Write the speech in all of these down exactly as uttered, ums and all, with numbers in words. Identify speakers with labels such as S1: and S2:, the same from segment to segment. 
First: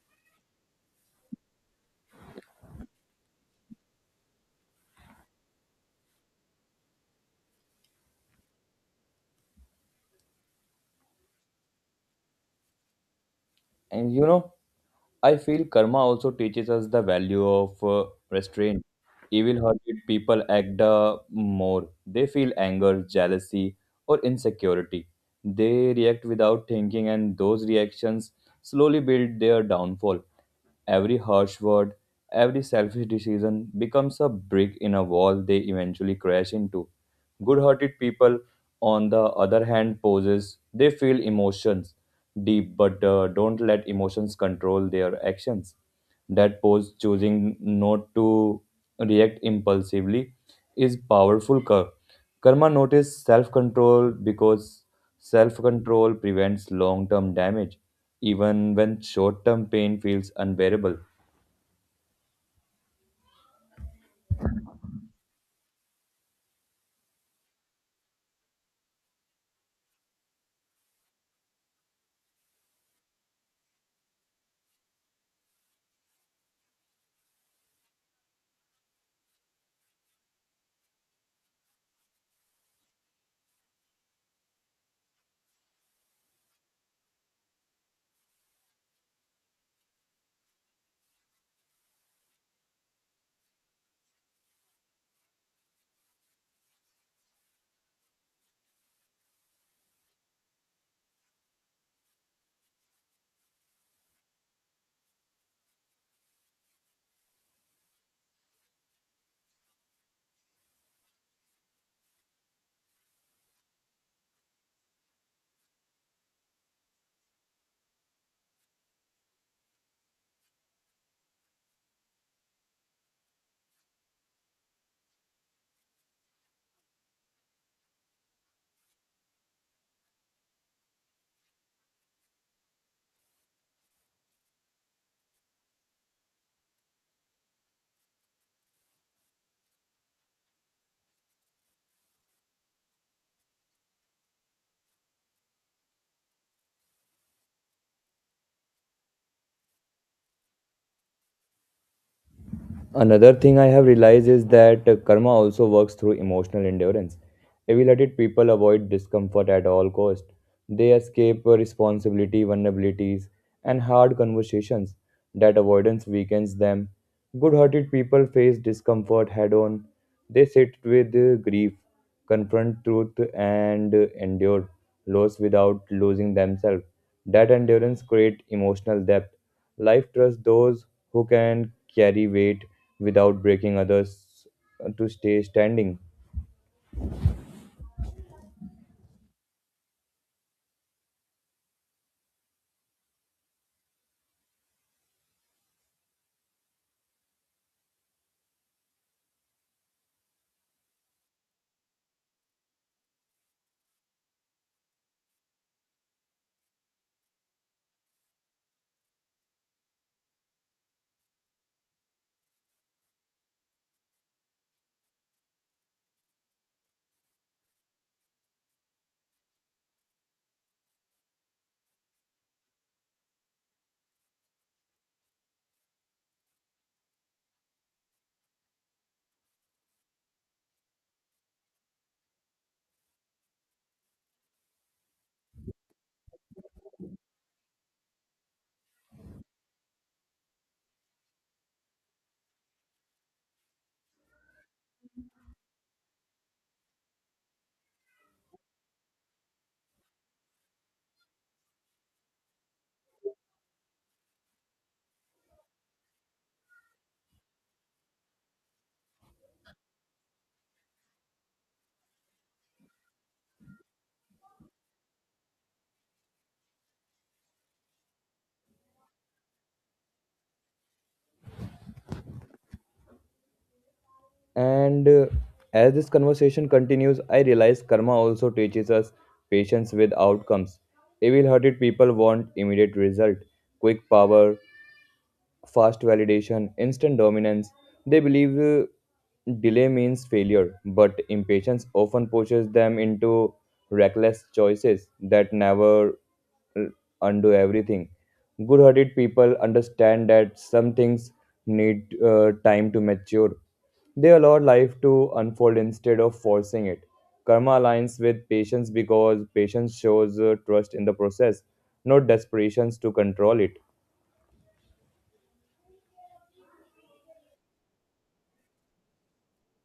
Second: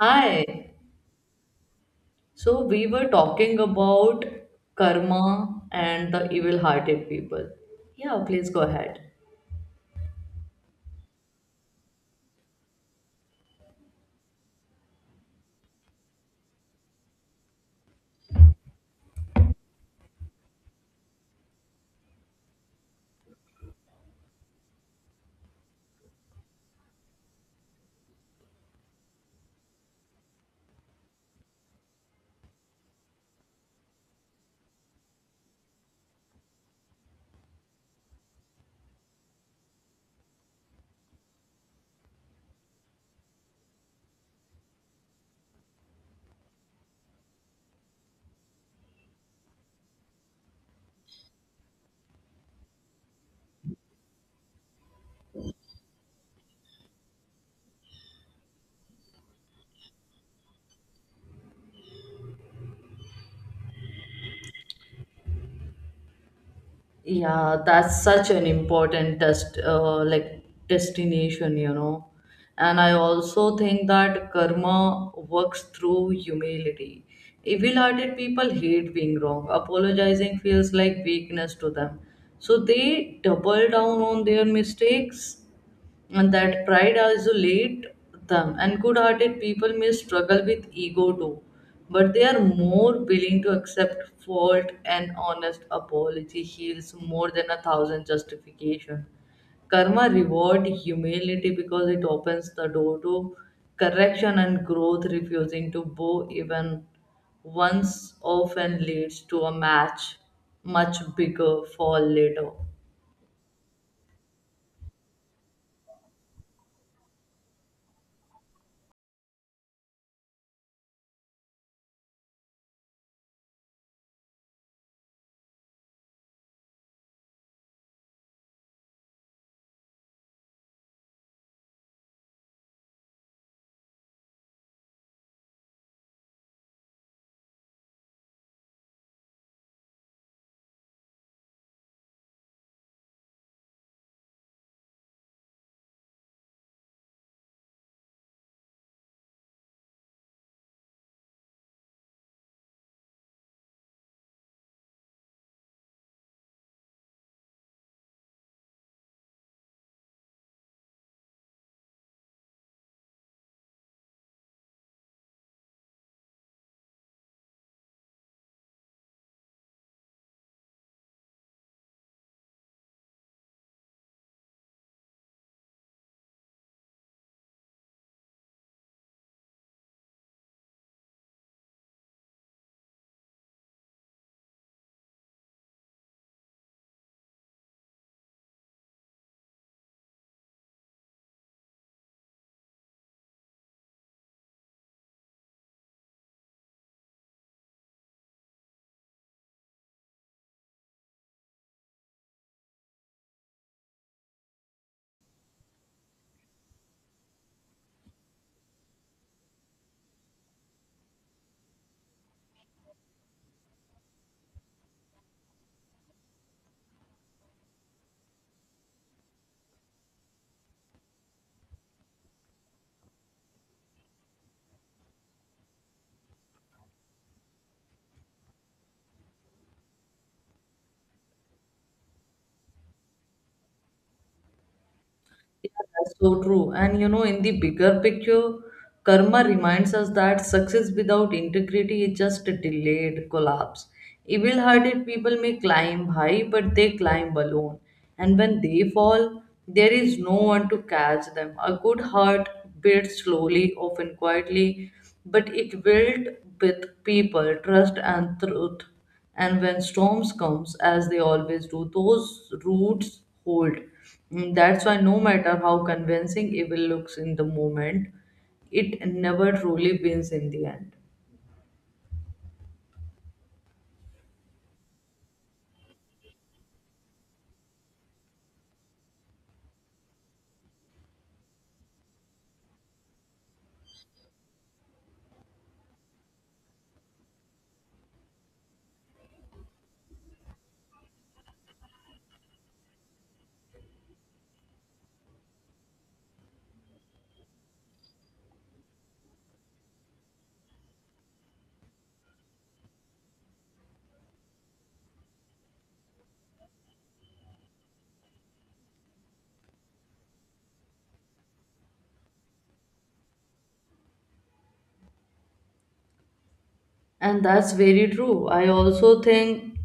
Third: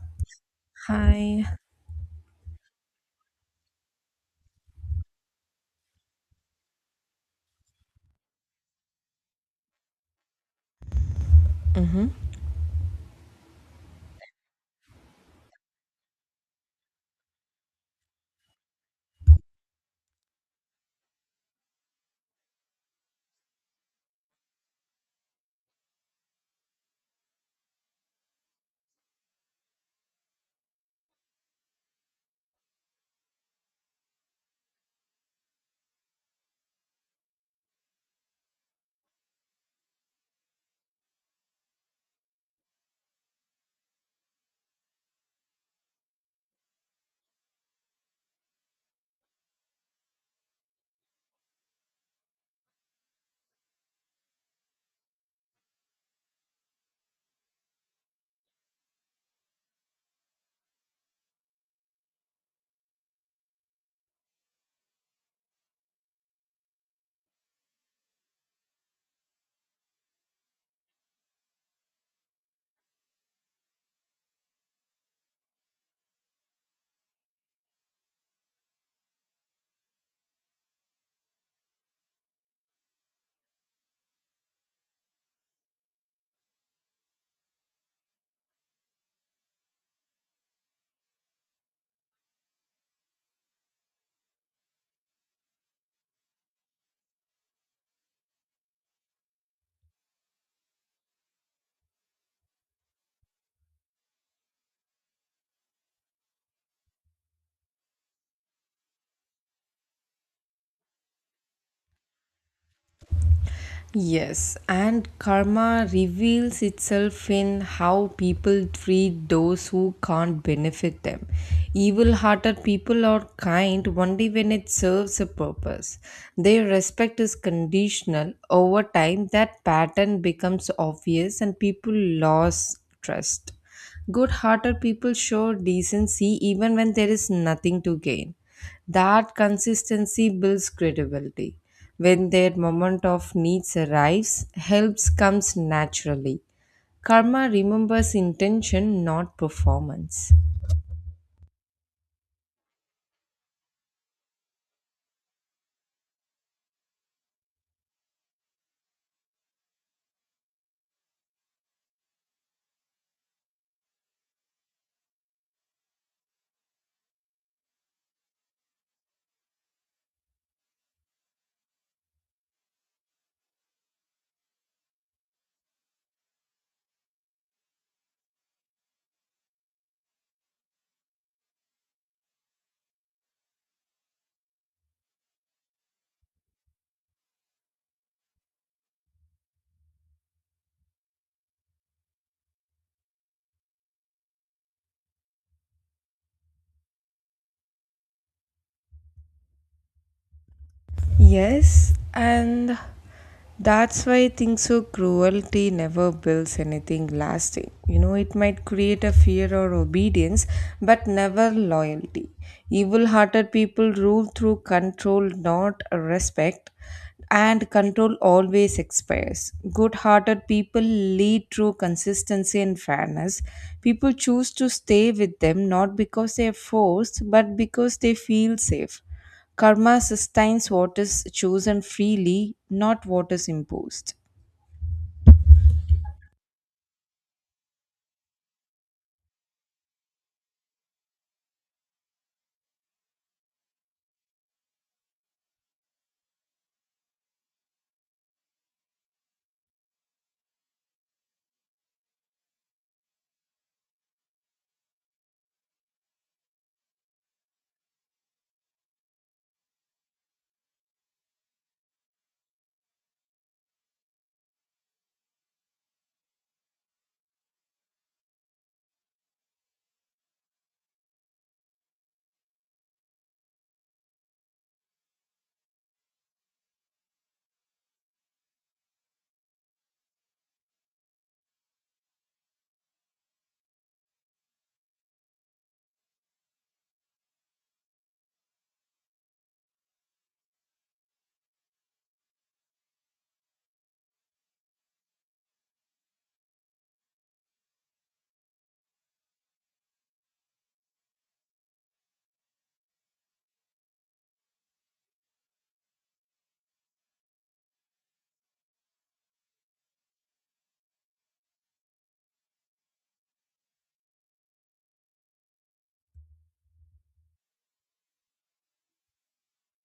S1: Hi.
S2: Hi.
S1: So we were talking about karma and the evil-hearted people. Yeah, please go ahead.
S3: And you know, I feel karma also teaches us the value of uh, restraint. Evil-hearted people act uh, more. They feel anger, jealousy, or insecurity. They react without thinking, and those reactions slowly build their downfall. Every harsh word, every selfish decision becomes a brick in a wall they eventually crash into. Good-hearted people, on the other hand, poses they feel emotions deep but uh, don't let emotions control their actions. That pose choosing not to react impulsively is powerful cur- karma notice self-control because self-control prevents long-term damage even when short term pain feels unbearable.
S1: Yeah, that's such an important test, uh, like destination, you know. And I also think that karma works through humility. Evil-hearted people hate being wrong. Apologizing feels like weakness to them. So they double down on their mistakes, and that pride isolates them, and good hearted people may struggle with ego too, but they are more willing to accept fault. An honest apology heals more than a thousand justification. Karma reward humility because it opens the door to correction and growth, refusing to bow even once often leads to a match much bigger fall later.
S2: Yes, and karma reveals itself in how people treat those who can't benefit them. Evil hearted people are kind only when it serves a purpose. Their respect is conditional. Over time, that pattern becomes obvious and people lose trust. Good hearted people show decency even when there is nothing to gain. That consistency builds credibility. When their moment of needs arrives, helps comes naturally. Karma remembers intention, not performance.
S3: Another thing I have realized is that uh, karma also works through emotional endurance. Evil hearted people avoid discomfort at all cost. They escape uh, responsibility, vulnerabilities, and hard conversations. That avoidance weakens them. Good-hearted people face discomfort head-on. They sit with uh, grief, confront truth, and uh, endure loss without losing themselves. That endurance creates emotional depth. Life trusts those who can carry weight without breaking others uh, to stay standing.
S2: Yes, and that's why I think so cruelty never builds anything lasting. You know, it might create a fear or obedience, but never loyalty. Evil hearted people rule through control, not respect. And control always expires. Good hearted people lead through consistency and fairness. People choose to stay with them not because they are forced, but because they feel safe. Karma sustains what is chosen freely, not what is imposed.
S1: Yeah, that's so true. And you know, in the bigger picture, karma reminds us that success without integrity is just a delayed collapse. Evil hearted people may climb high, but they climb alone. And when they fall, there is no one to catch them. A good heart builds slowly, often quietly, but it built with people, trust, and truth. And when storms comes, as they always do, those roots hold. Mm, that's why, no matter how convincing evil looks in the moment, it never truly wins in the end.
S3: And uh, As this conversation continues, I realize karma also teaches us patience with outcomes. Evil hearted people want immediate result, quick power, fast validation, instant dominance. They believe uh, delay means failure, but impatience often pushes them into reckless choices that never uh, undo everything. Good hearted people understand that some things need uh, time to mature. They allow life to unfold instead of forcing it. Karma aligns with patience because patience shows uh, trust in the process, not desperations to control it.
S1: And that's very true. I also think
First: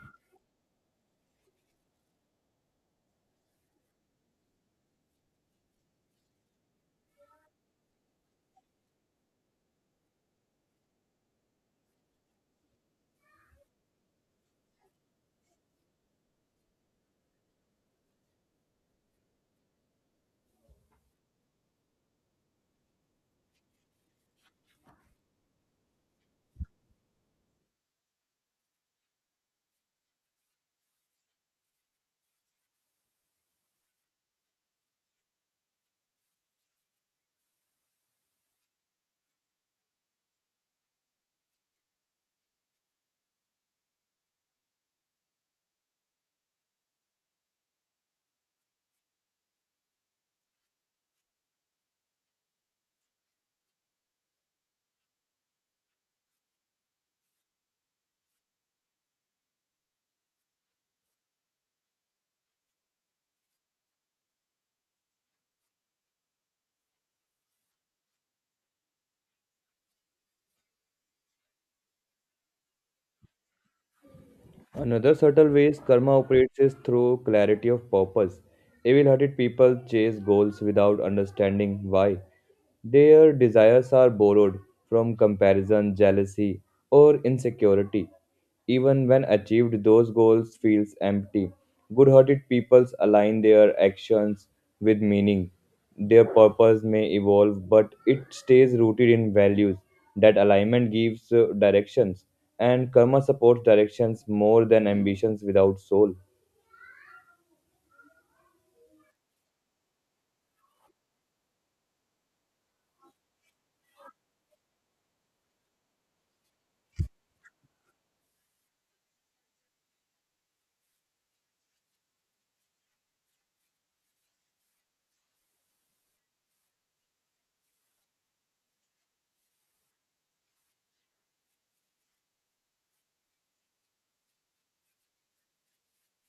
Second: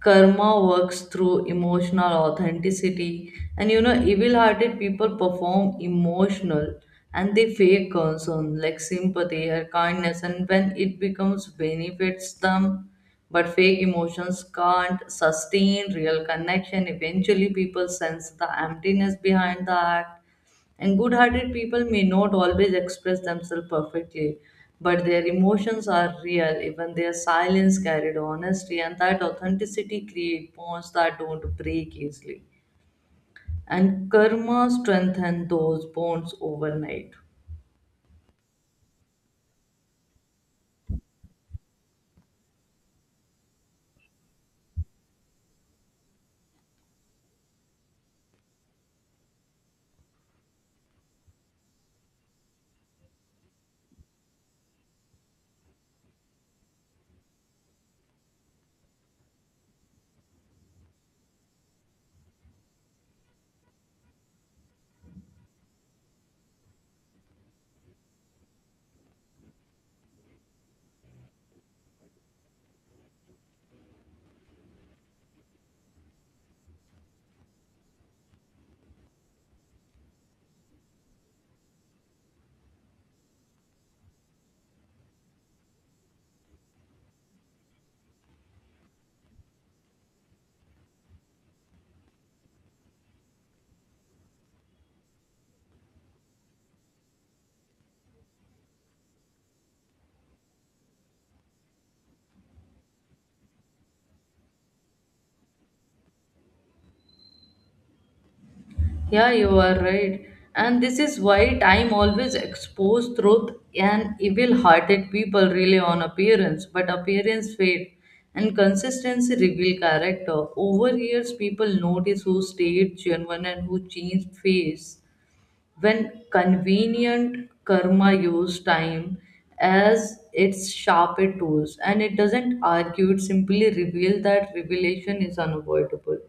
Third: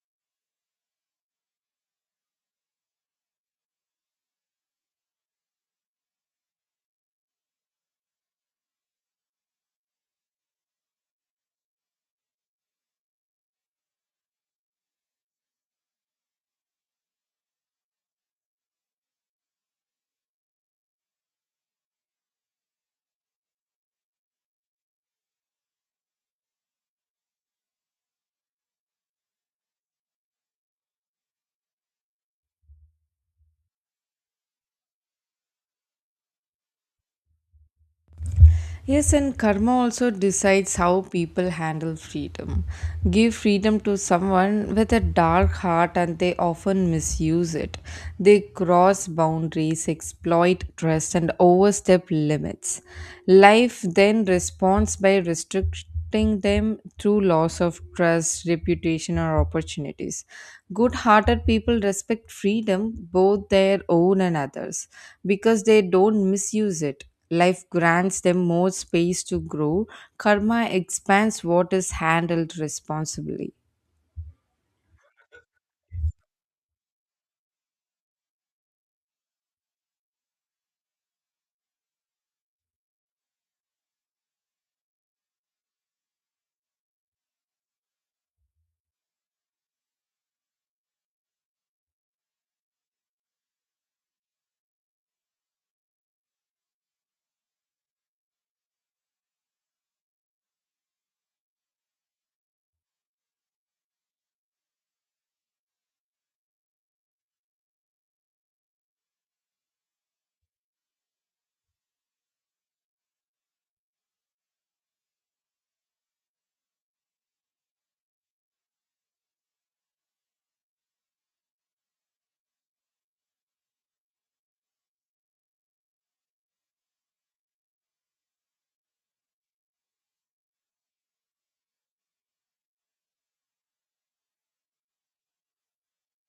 S1: karma works through emotional authenticity, and you know evil hearted people perform emotional, and they fake concern like sympathy or kindness, and when it becomes benefits them, but fake emotions can't sustain real connection. Eventually people sense the emptiness behind the act, and good hearted people may not always express themselves perfectly, but their emotions are real. Even their silence carried honesty, and that authenticity creates bonds that don't break easily. And karma strengthens those bonds overnight.
S2: Yes, and karma also decides how people handle freedom. Give freedom to someone with a dark heart, and they often misuse it. They cross boundaries, exploit trust, and overstep limits. Life then responds by restrict affecting them through loss of trust, reputation, or opportunities. Good hearted people respect freedom, both their own and others, because they don't misuse it. Life grants them more space to grow. Karma expands what is handled responsibly.
S3: Another subtle ways karma operates is through clarity of purpose. Evil hearted people chase goals without understanding why. Their desires are borrowed from comparison, jealousy, or insecurity. Even when achieved, those goals feels empty. Good hearted peoples align their actions with meaning. Their purpose may evolve, but it stays rooted in values. That alignment gives uh, directions and karma supports directions more than ambitions without soul.
S1: Yeah, you are right. And this is why time always exposes truth, and evil hearted people rely on appearance, but appearance fade and consistency reveal character. Over years people notice who stayed genuine and who changed face. When convenient karma use time as its sharpest tools, and it doesn't argue, it simply reveal that revelation is unavoidable.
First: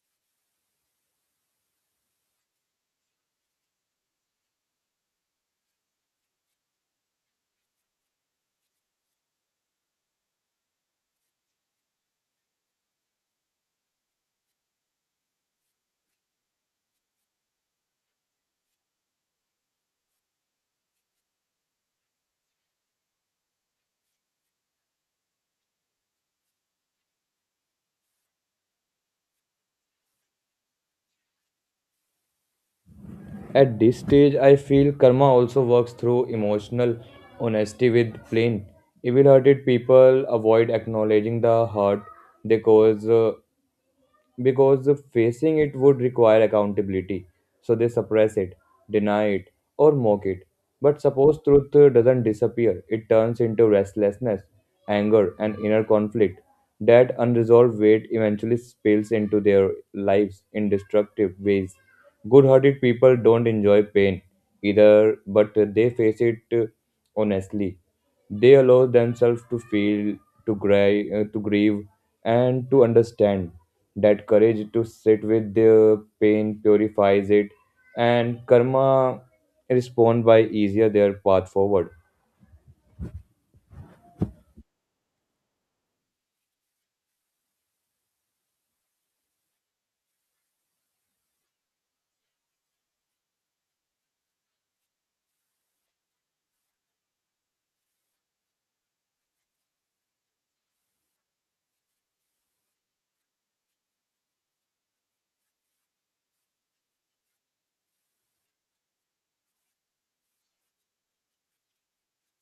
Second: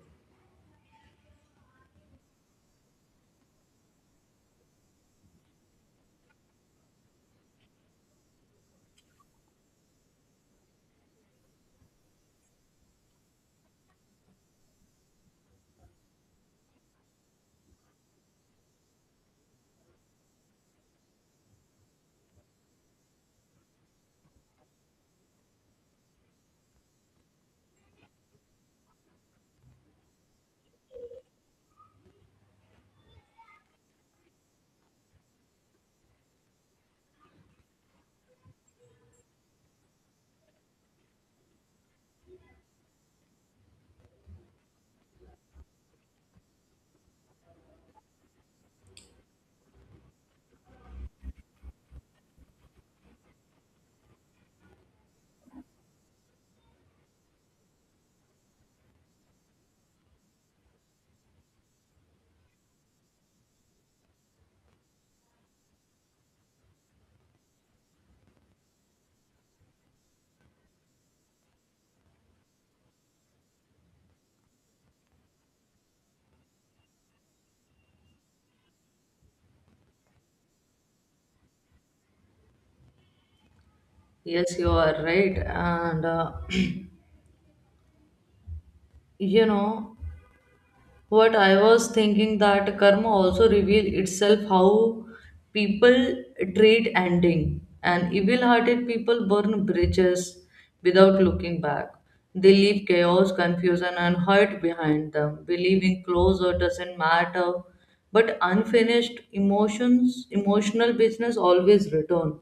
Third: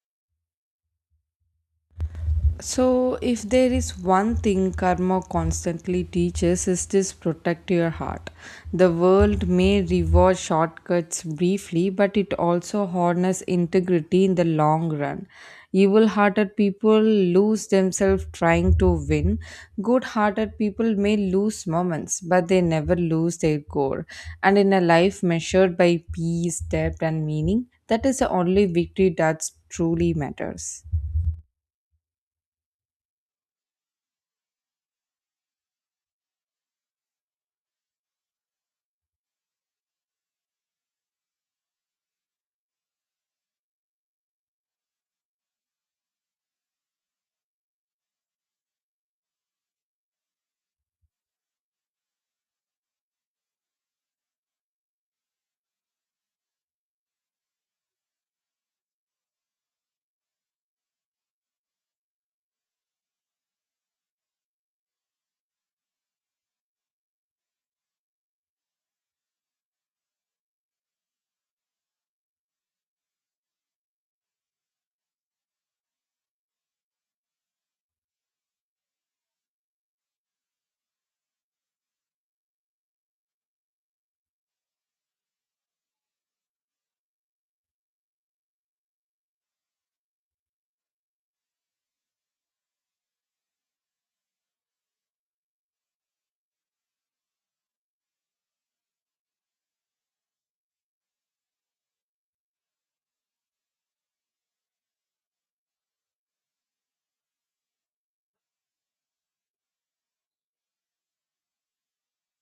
S2: So, if there is one thing karma constantly teaches, is this protect your heart. The world may reward shortcuts briefly, but it also harness integrity in the long run. Evil hearted people lose themselves trying to win. Good hearted people may lose moments, but they never lose their core. And in a life measured by peace, depth, and meaning, that is the only victory that truly matters.
S3: At this stage, I feel karma also works through emotional honesty with plain, evil hearted people avoid acknowledging the hurt they cause uh, because facing it would require accountability. So they suppress it, deny it, or mock it. But suppose truth uh, doesn't disappear, it turns into restlessness, anger, and inner conflict. That unresolved weight eventually spills into their lives in destructive ways. Good hearted people don't enjoy pain either, but they face it uh, honestly. They allow themselves to feel, to grieve, uh, to grieve, and to understand. That courage to sit with their pain purifies it, and karma respond by easier their path forward.
S1: Yes, you are right. And uh, you know what I was thinking, that karma also reveal itself how people treat ending, and evil hearted people burn bridges without looking back. They leave chaos, confusion, and hurt behind them, believing closure doesn't matter, but unfinished emotions emotional business always return,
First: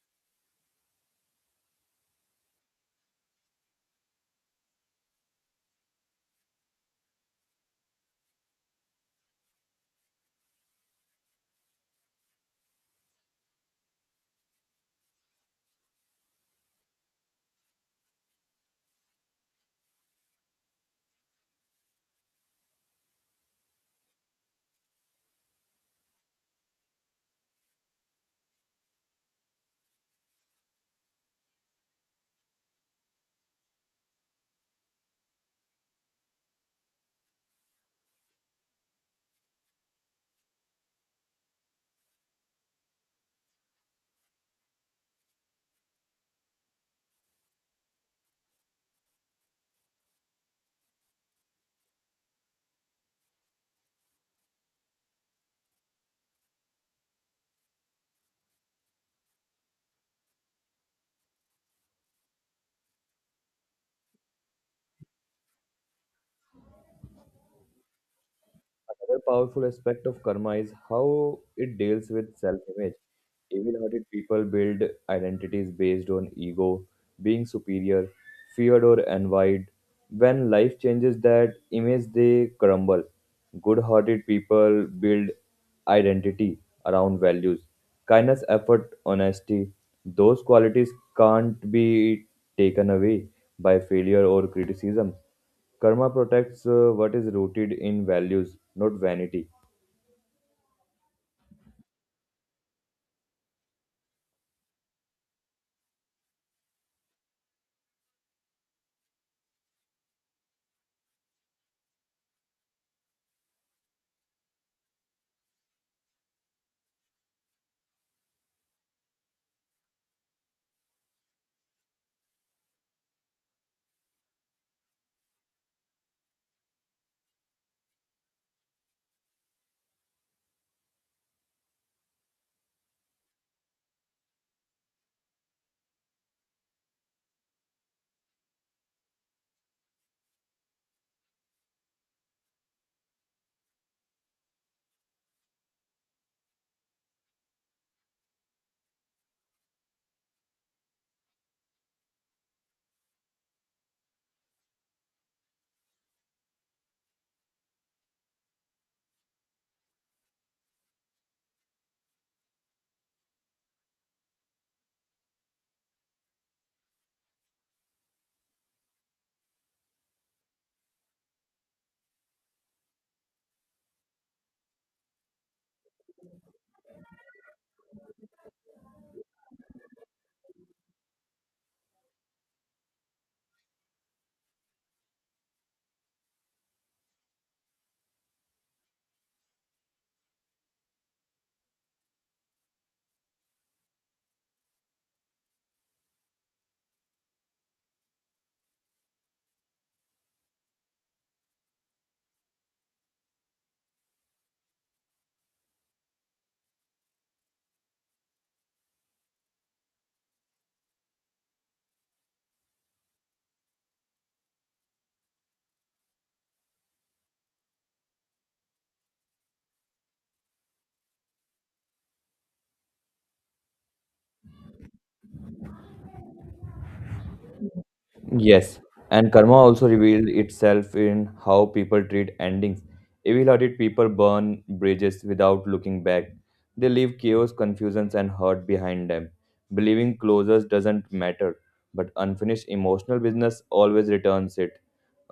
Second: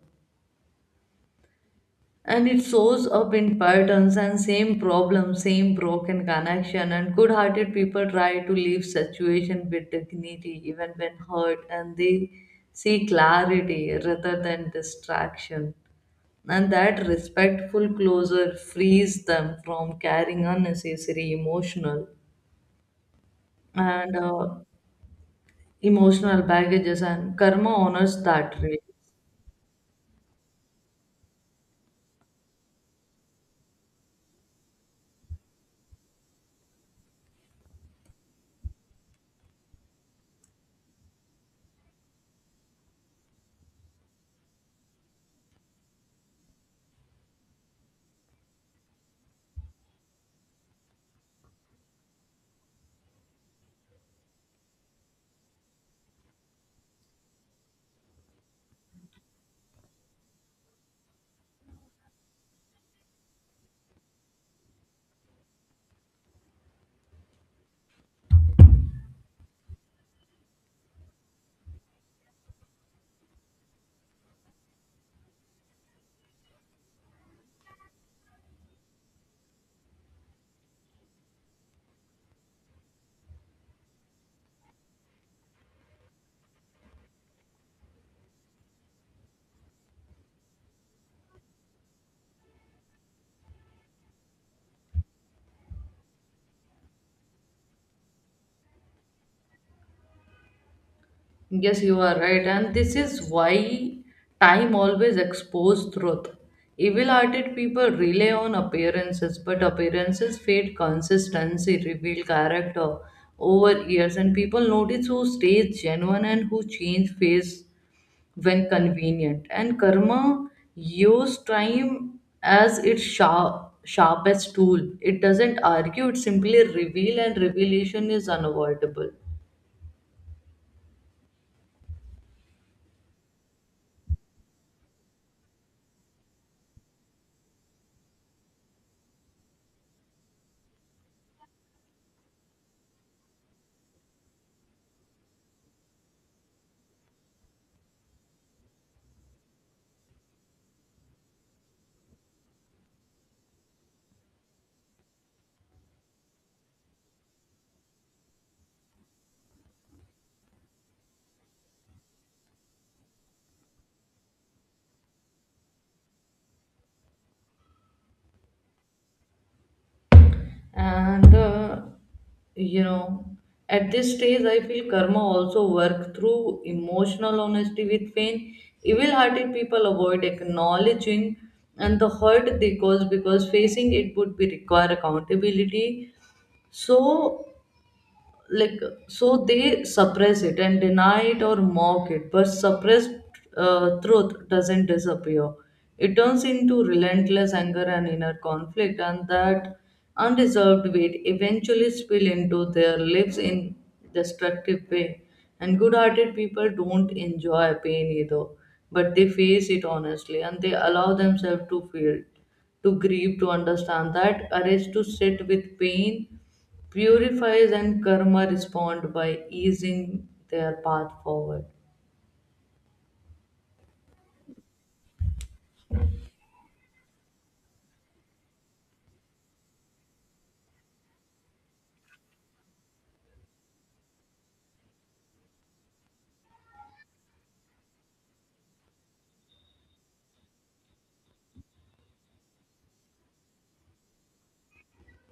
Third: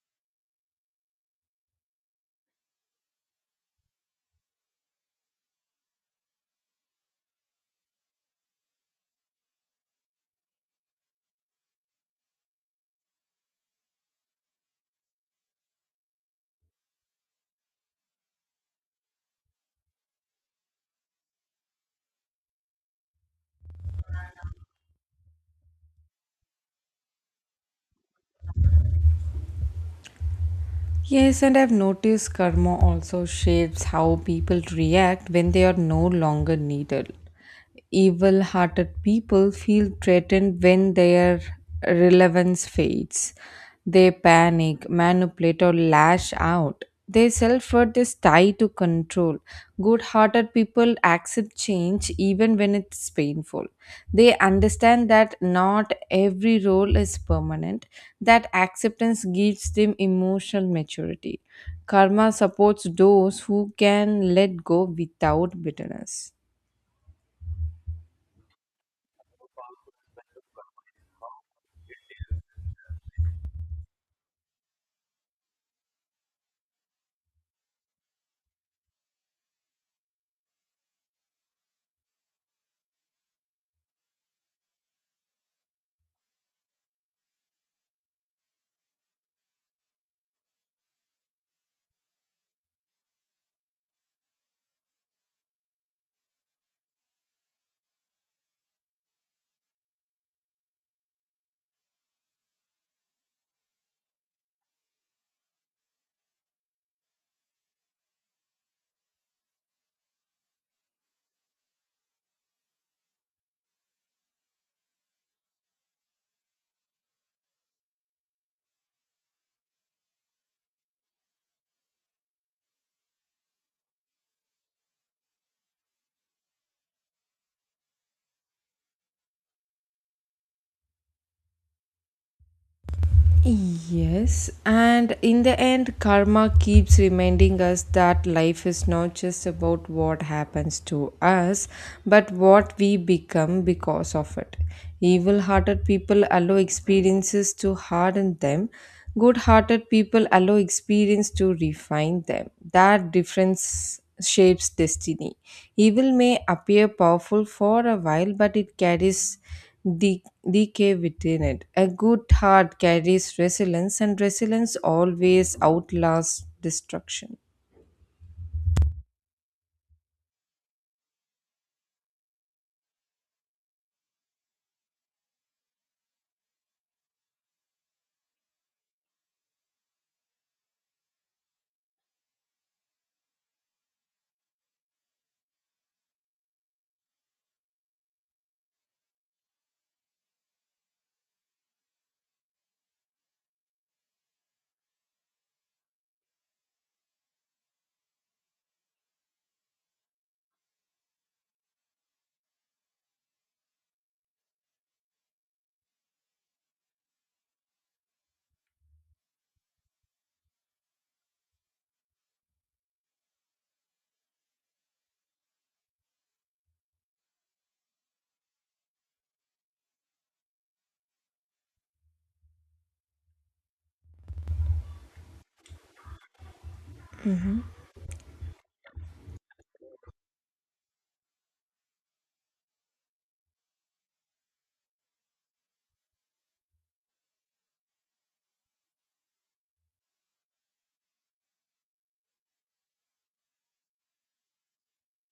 S1: and it shows up in patterns, and same problem, same broken connection. And good-hearted people try to leave situation with dignity even when hurt, and they see clarity rather than distraction, and that respectful closure frees them from carrying unnecessary emotional, and uh, emotional baggages, and karma honors that really.
S2: Yes, and I've noticed karma also shapes how people react when they are no longer needed. Evil hearted people feel threatened when their relevance fades. They panic, manipulate, or lash out. Their self worth is tied to control. Good hearted people accept change even when it's painful. They understand that not every role is permanent, that acceptance gives them emotional maturity. Karma supports those who can let go without bitterness.
S3: Another powerful aspect of karma is how it deals with self image. Evil hearted people build identities based on ego, being superior, feared or envied. When life changes that image, they crumble. Good hearted people build identity around values, kindness, effort, honesty. Those qualities can't be taken away by failure or criticism. Karma protects uh, what is rooted in values, not vanity.
S1: Yes, you are right, and this is why time always exposes truth. Evil hearted people rely on appearances, but appearances fade, consistency reveal character over years, and people notice who stays genuine and who change face when convenient. And karma use time as its sharp, sharpest tool. It doesn't argue, it simply reveal, and revelation is unavoidable.
S2: Yes, and in the end, karma keeps reminding us that life is not just about what happens to us, but what we become because of it. Evil hearted people allow experiences to harden them, good hearted people allow experience to refine them. That difference shapes destiny. Evil may appear powerful for a while, but it carries the decay within it. A good heart carries resilience, and resilience always outlasts destruction.
S1: and uh, you know, at this stage I feel karma also work through emotional honesty with pain. Evil hearted people avoid acknowledging and the hurt they cause, because facing it would be require accountability. So like so they suppress it, and deny it, or mock it, but suppressed uh, truth doesn't disappear, it turns into relentless anger and inner conflict, and that undeserved weight eventually spill into their lives in destructive way. And good-hearted people don't enjoy pain either, but they face it honestly, and they allow themselves to feel, to grieve, to understand. That courage to sit with pain purifies, and karma respond by easing their path forward.
S3: Yes, and karma also revealed itself in how people treat endings. Evil-hearted people burn bridges without looking back. They leave chaos, confusions, and hurt behind them. Believing closures doesn't matter, but unfinished emotional business always returns it.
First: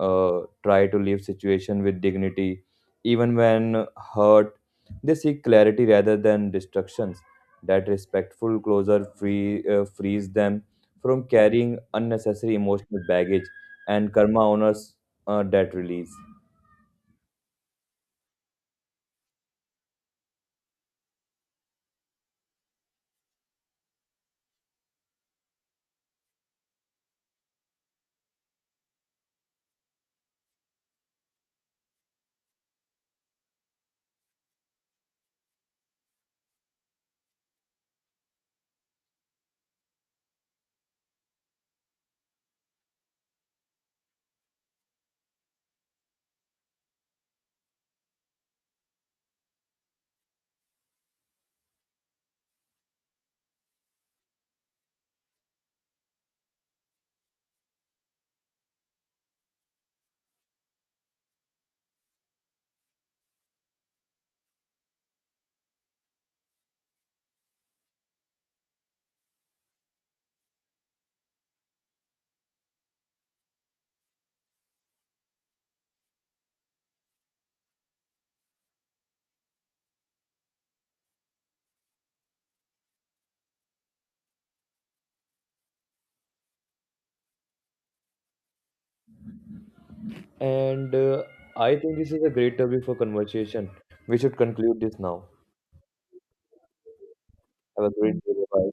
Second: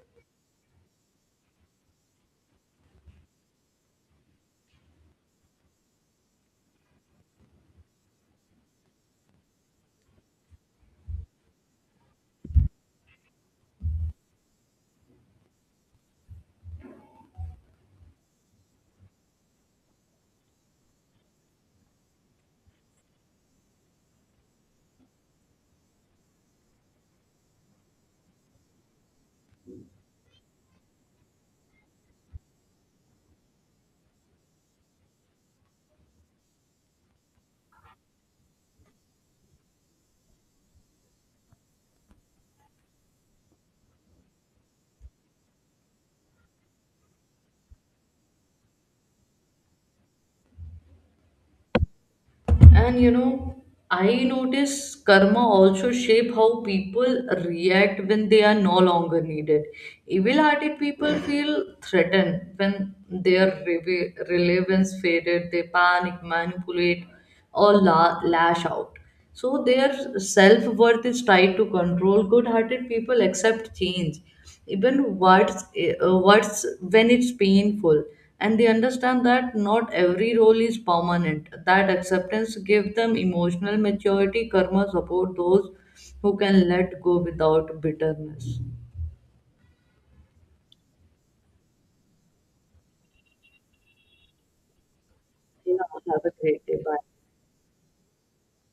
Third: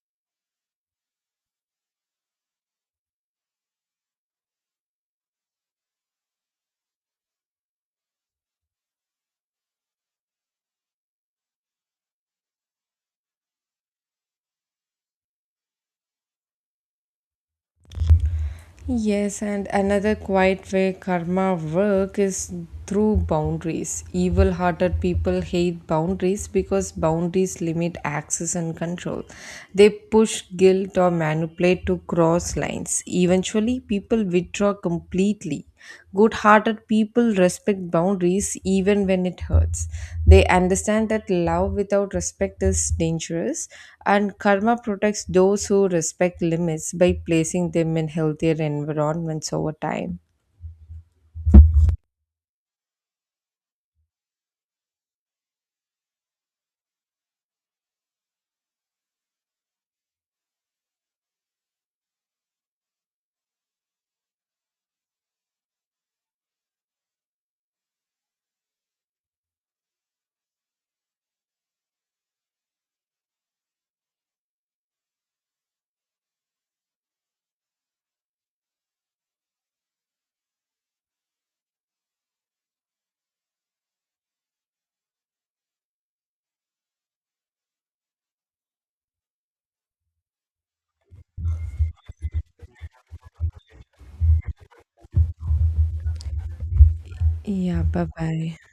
S3: Uh, try to leave situation with dignity, even when hurt. They seek clarity rather than destructions. That respectful closure free, uh, frees them from carrying unnecessary emotional baggage and karma honors uh, that release.
S2: Yes, and another quiet way karma work is through boundaries. Evil hearted people hate boundaries because boundaries limit access and control. They push guilt or manipulate to cross lines. Eventually, people withdraw completely. Good hearted people respect boundaries even when it hurts. They understand that love without respect is dangerous, and karma protects those who respect limits by placing them in healthier environments over time.
S1: And you know, I notice karma also shape how people react when they are no longer needed. Evil hearted people feel threatened when their reve- relevance faded. They panic, manipulate, or la- lash out. So their self worth is tied to control. Good hearted people accept change, even what's, uh, what's when it's painful. And they understand that not every role is permanent. That acceptance gives them emotional maturity. Karma support those who can let go without bitterness.
S3: And uh, I think this is a great topic for conversation. We should conclude this now.
S1: You know, have a great day. Bye.
S2: Yeah,
S3: Have a
S2: bye
S3: great day. Bye.
S2: bye.